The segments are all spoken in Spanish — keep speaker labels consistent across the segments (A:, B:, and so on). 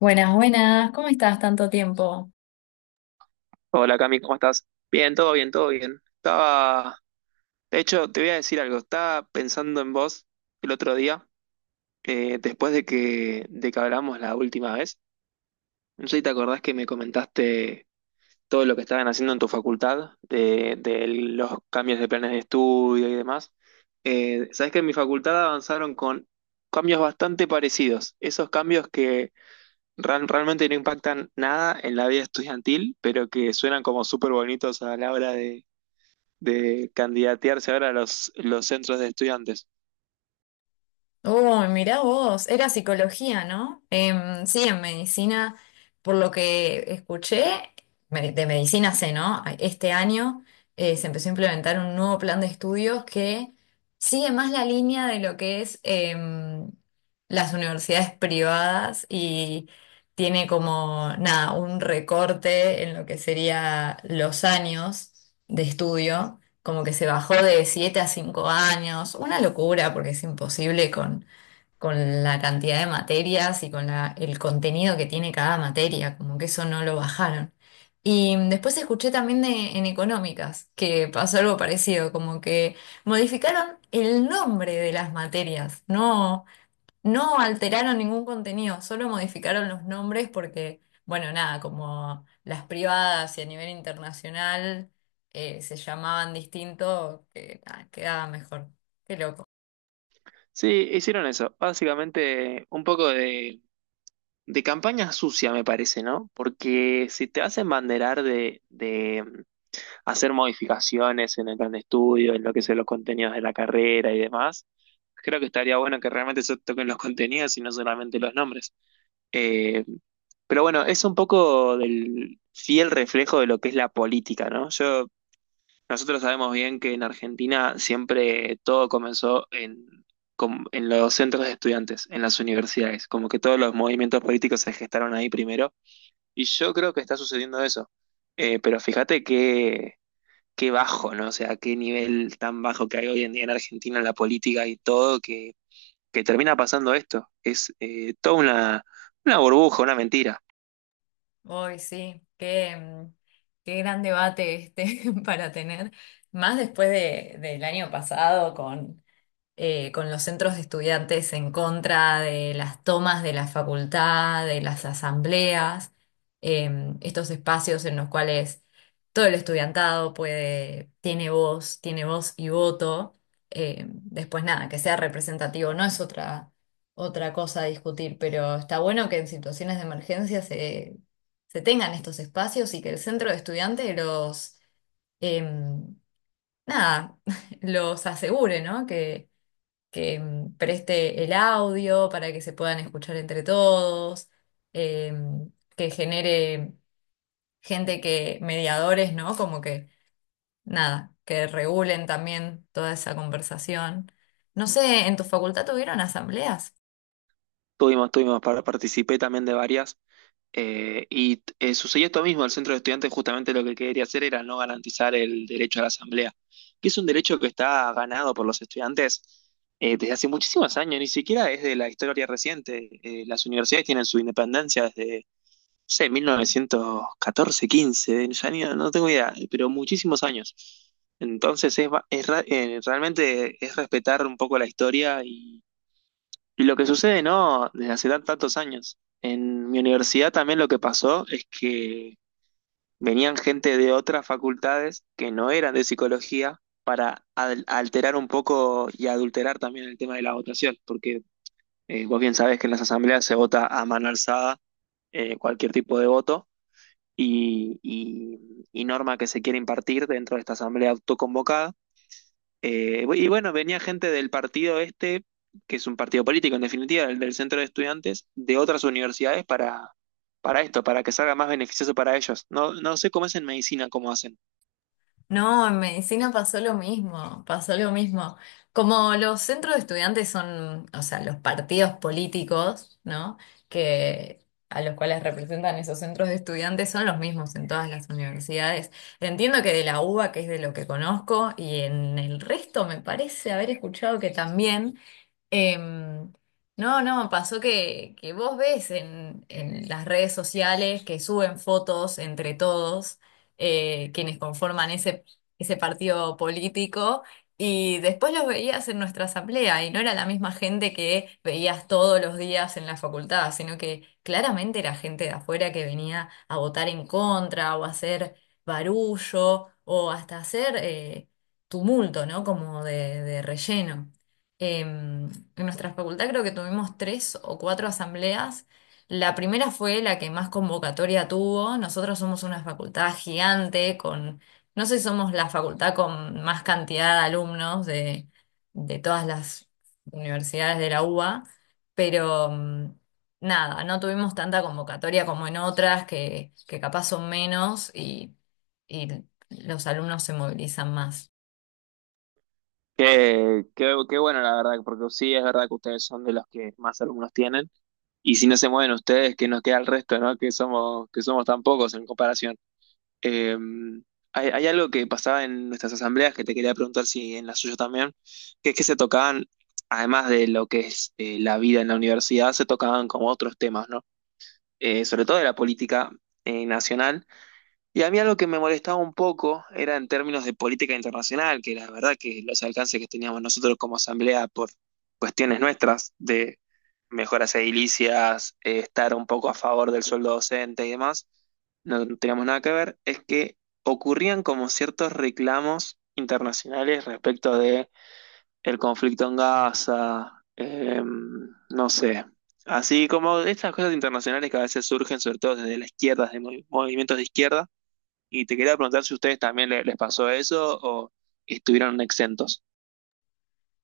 A: Buenas, buenas, ¿cómo estás? Tanto tiempo.
B: Hola Cami, ¿cómo estás? Bien, todo bien, todo bien. Estaba, de hecho, te voy a decir algo, estaba pensando en vos el otro día, después de que hablamos la última vez. No sé si te acordás que me comentaste todo lo que estaban haciendo en tu facultad, de los cambios de planes de estudio y demás. Sabés que en mi facultad avanzaron con cambios bastante parecidos, esos cambios que realmente no impactan nada en la vida estudiantil, pero que suenan como súper bonitos a la hora de candidatearse ahora a los centros de estudiantes.
A: Oh, mirá vos, era psicología, ¿no? Sí, en medicina, por lo que escuché, de medicina sé, ¿no? Este año se empezó a implementar un nuevo plan de estudios que sigue más la línea de lo que es em, las universidades privadas y tiene como, nada, un recorte en lo que sería los años de estudio. Como que se bajó de 7 a 5 años, una locura porque es imposible con la cantidad de materias y con el contenido que tiene cada materia, como que eso no lo bajaron. Y después escuché también de, en económicas que pasó algo parecido, como que modificaron el nombre de las materias, no, no alteraron ningún contenido, solo modificaron los nombres porque, bueno, nada, como las privadas y a nivel internacional se llamaban distinto, que, nada, quedaba mejor. Qué loco.
B: Sí, hicieron eso. Básicamente un poco de campaña sucia, me parece, ¿no? Porque si te hacen banderar de hacer modificaciones en el plan de estudio, en lo que son los contenidos de la carrera y demás, creo que estaría bueno que realmente se toquen los contenidos y no solamente los nombres. Eh, pero bueno, es un poco del fiel reflejo de lo que es la política, ¿no? Yo Nosotros sabemos bien que en Argentina siempre todo comenzó en en los centros de estudiantes, en las universidades, como que todos los movimientos políticos se gestaron ahí primero, y yo creo que está sucediendo eso. Pero fíjate qué bajo, ¿no? O sea, qué nivel tan bajo que hay hoy en día en Argentina en la política y todo, que termina pasando esto. Es toda una burbuja, una mentira.
A: Hoy sí, qué, qué gran debate este para tener, más después de, del año pasado con los centros de estudiantes en contra de las tomas de la facultad, de las asambleas, eh, estos espacios en los cuales todo el estudiantado puede, tiene voz y voto. Después nada, que sea representativo no es otra, otra cosa a discutir, pero está bueno que en situaciones de emergencia se tengan estos espacios y que el centro de estudiantes los... em, Nada, los asegure, ¿no? Que preste el audio para que se puedan escuchar entre todos, eh, que genere gente que, mediadores, ¿no? Como que, nada, que regulen también toda esa conversación. No sé, ¿en tu facultad tuvieron asambleas?
B: Tuvimos, tuvimos, participé también de varias. Sucedió esto mismo, el centro de estudiantes justamente lo que quería hacer era no garantizar el derecho a la asamblea, que es un derecho que está ganado por los estudiantes desde hace muchísimos años, ni siquiera es de la historia reciente. Las universidades tienen su independencia desde, no sé, 1914, 15, ya no tengo idea, pero muchísimos años. Entonces es, ba- es ra- realmente es respetar un poco la historia y lo que sucede, ¿no? Desde hace tantos años. En mi universidad también lo que pasó es que venían gente de otras facultades que no eran de psicología para alterar un poco y adulterar también el tema de la votación, porque vos bien sabés que en las asambleas se vota a mano alzada, cualquier tipo de voto y, y y norma que se quiere impartir dentro de esta asamblea autoconvocada. Y bueno, venía gente del partido este, que es un partido político en definitiva, el del centro de estudiantes, de otras universidades para esto, para que salga más beneficioso para ellos. No, no sé cómo es en medicina, cómo hacen.
A: No, en medicina pasó lo mismo, pasó lo mismo. Como los centros de estudiantes son, o sea, los partidos políticos, ¿no? Que a los cuales representan esos centros de estudiantes son los mismos en todas las universidades. Entiendo que de la UBA, que es de lo que conozco, y en el resto me parece haber escuchado que también. Em, no, no, pasó que vos ves en las redes sociales que suben fotos entre todos quienes conforman ese, ese partido político y después los veías en nuestra asamblea y no era la misma gente que veías todos los días en la facultad, sino que claramente era gente de afuera que venía a votar en contra o a hacer barullo o hasta hacer tumulto, ¿no? Como de relleno. Em, en nuestra facultad creo que tuvimos tres o cuatro asambleas. La primera fue la que más convocatoria tuvo. Nosotros somos una facultad gigante con, no sé, si somos la facultad con más cantidad de alumnos de todas las universidades de la UBA, pero nada, no tuvimos tanta convocatoria como en otras que capaz son menos y los alumnos se movilizan más.
B: Qué bueno, la verdad, porque sí es verdad que ustedes son de los que más alumnos tienen. Y si no se mueven ustedes, que nos queda el resto, ¿no? Que somos tan pocos en comparación. Eh, hay algo que pasaba en nuestras asambleas que te quería preguntar si en la suya también, que es que se tocaban, además de lo que es la vida en la universidad, se tocaban como otros temas, ¿no? Sobre todo de la política nacional. Y a mí algo que me molestaba un poco era en términos de política internacional, que la verdad que los alcances que teníamos nosotros como asamblea por cuestiones nuestras de mejoras edilicias, estar un poco a favor del sueldo docente y demás, no teníamos nada que ver, es que ocurrían como ciertos reclamos internacionales respecto de el conflicto en Gaza, no sé, así como estas cosas internacionales que a veces surgen sobre todo desde la izquierda, de movimientos de izquierda, y te quería preguntar si a ustedes también les pasó eso o estuvieron exentos.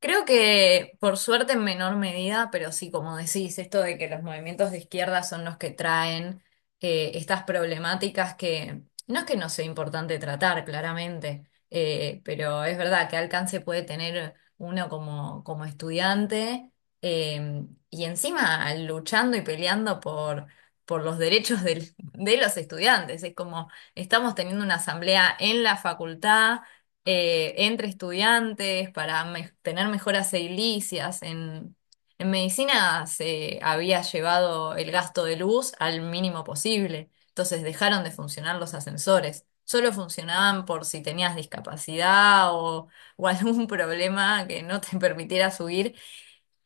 A: Creo que por suerte en menor medida, pero sí, como decís, esto de que los movimientos de izquierda son los que traen estas problemáticas que no es que no sea importante tratar, claramente, pero es verdad que alcance puede tener uno como, como estudiante y encima luchando y peleando por los derechos de los estudiantes. Es como estamos teniendo una asamblea en la facultad entre estudiantes para tener mejoras edilicias. En medicina se había llevado el gasto de luz al mínimo posible, entonces dejaron de funcionar los ascensores. Solo funcionaban por si tenías discapacidad o algún problema que no te permitiera subir.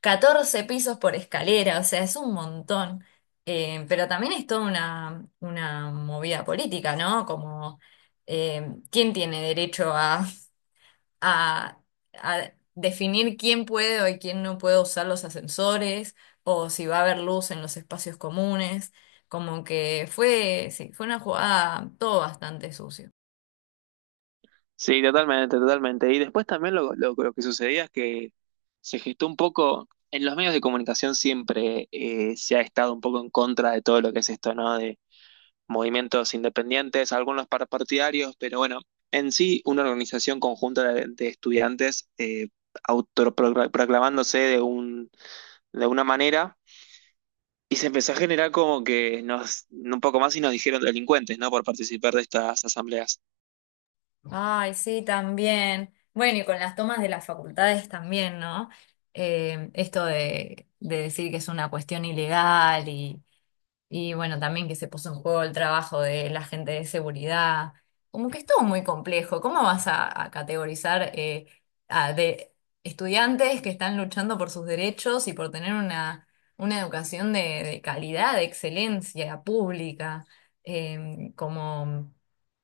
A: Catorce pisos por escalera, o sea, es un montón. Pero también es toda una movida política, ¿no? Como ¿quién tiene derecho a, a definir quién puede o quién no puede usar los ascensores o si va a haber luz en los espacios comunes? Como que fue, sí, fue una jugada todo bastante sucio.
B: Sí, totalmente, totalmente. Y después también lo que sucedía es que se gestó un poco, en los medios de comunicación siempre se ha estado un poco en contra de todo lo que es esto, ¿no? De movimientos independientes, algunos partidarios, pero bueno, en sí una organización conjunta de estudiantes, autoproclamándose de una manera. Y se empezó a generar como que nos, un poco más y nos dijeron delincuentes, ¿no? Por participar de estas asambleas.
A: Ay, sí, también. Bueno, y con las tomas de las facultades también, ¿no? Esto de decir que es una cuestión ilegal. Y bueno, también que se puso en juego el trabajo de la gente de seguridad. Como que es todo muy complejo. ¿Cómo vas a categorizar de estudiantes que están luchando por sus derechos y por tener una educación de calidad, de excelencia pública, como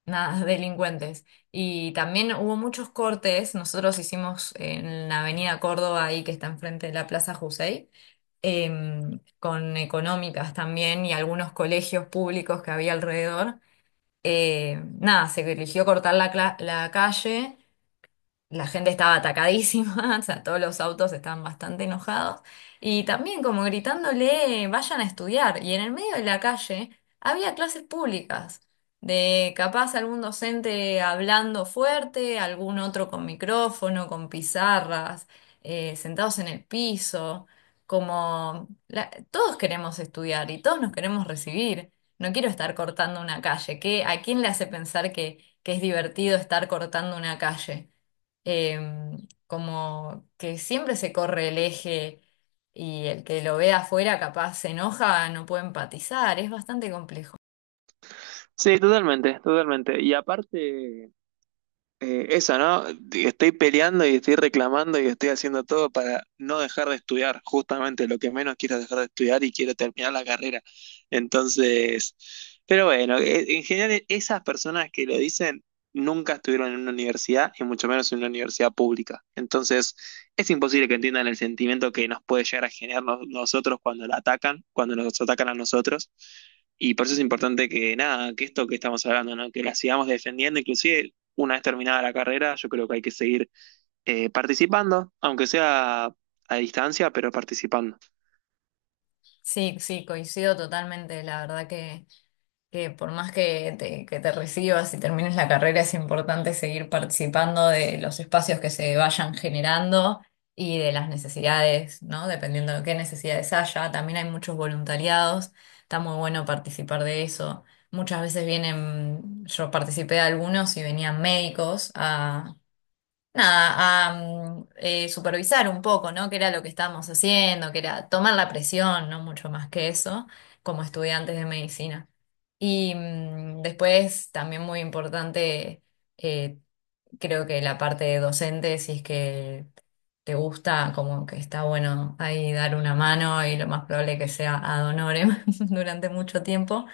A: nada, delincuentes? Y también hubo muchos cortes. Nosotros hicimos en la Avenida Córdoba, ahí que está enfrente de la Plaza Jusey con económicas también y algunos colegios públicos que había alrededor. Nada, se eligió cortar la, la calle. La gente estaba atacadísima, o sea, todos los autos estaban bastante enojados y también como gritándole, vayan a estudiar. Y en el medio de la calle había clases públicas, de capaz algún docente hablando fuerte, algún otro con micrófono, con pizarras, sentados en el piso, como todos queremos estudiar y todos nos queremos recibir. No quiero estar cortando una calle, ¿qué? ¿A quién le hace pensar que es divertido estar cortando una calle? Em, como que siempre se corre el eje y el que lo ve afuera capaz se enoja, no puede empatizar, es bastante complejo.
B: Sí, totalmente, totalmente. Y aparte, eso, ¿no? Estoy peleando y estoy reclamando y estoy haciendo todo para no dejar de estudiar, justamente lo que menos quiero es dejar de estudiar y quiero terminar la carrera. Entonces, pero bueno, en general esas personas que lo dicen nunca estuvieron en una universidad y mucho menos en una universidad pública. Entonces, es imposible que entiendan el sentimiento que nos puede llegar a generar nosotros cuando la atacan, cuando nos atacan a nosotros. Y por eso es importante que nada, que esto que estamos hablando, ¿no? Que la sigamos defendiendo, inclusive una vez terminada la carrera, yo creo que hay que seguir participando, aunque sea a distancia, pero participando.
A: Sí, sí, coincido totalmente, la verdad que... Que por más que te recibas y termines la carrera, es importante seguir participando de los espacios que se vayan generando y de las necesidades, ¿no? Dependiendo de qué necesidades haya. También hay muchos voluntariados, está muy bueno participar de eso. Muchas veces vienen, yo participé de algunos y venían médicos a nada, a supervisar un poco, ¿no? Qué era lo que estábamos haciendo, que era tomar la presión, no mucho más que eso, como estudiantes de medicina. Y después, también muy importante, eh, creo que la parte de docente, si es que te gusta, como que está bueno ahí dar una mano y lo más probable que sea ad honorem durante mucho tiempo,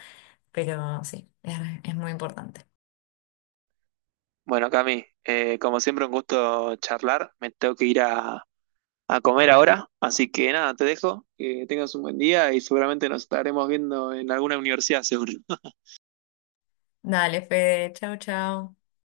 A: pero sí, es muy importante.
B: Bueno, Cami, como siempre un gusto charlar, me tengo que ir a comer ahora, así que nada, te dejo, que tengas un buen día y seguramente nos estaremos viendo en alguna universidad, seguro.
A: Dale, Fede, chau, chau.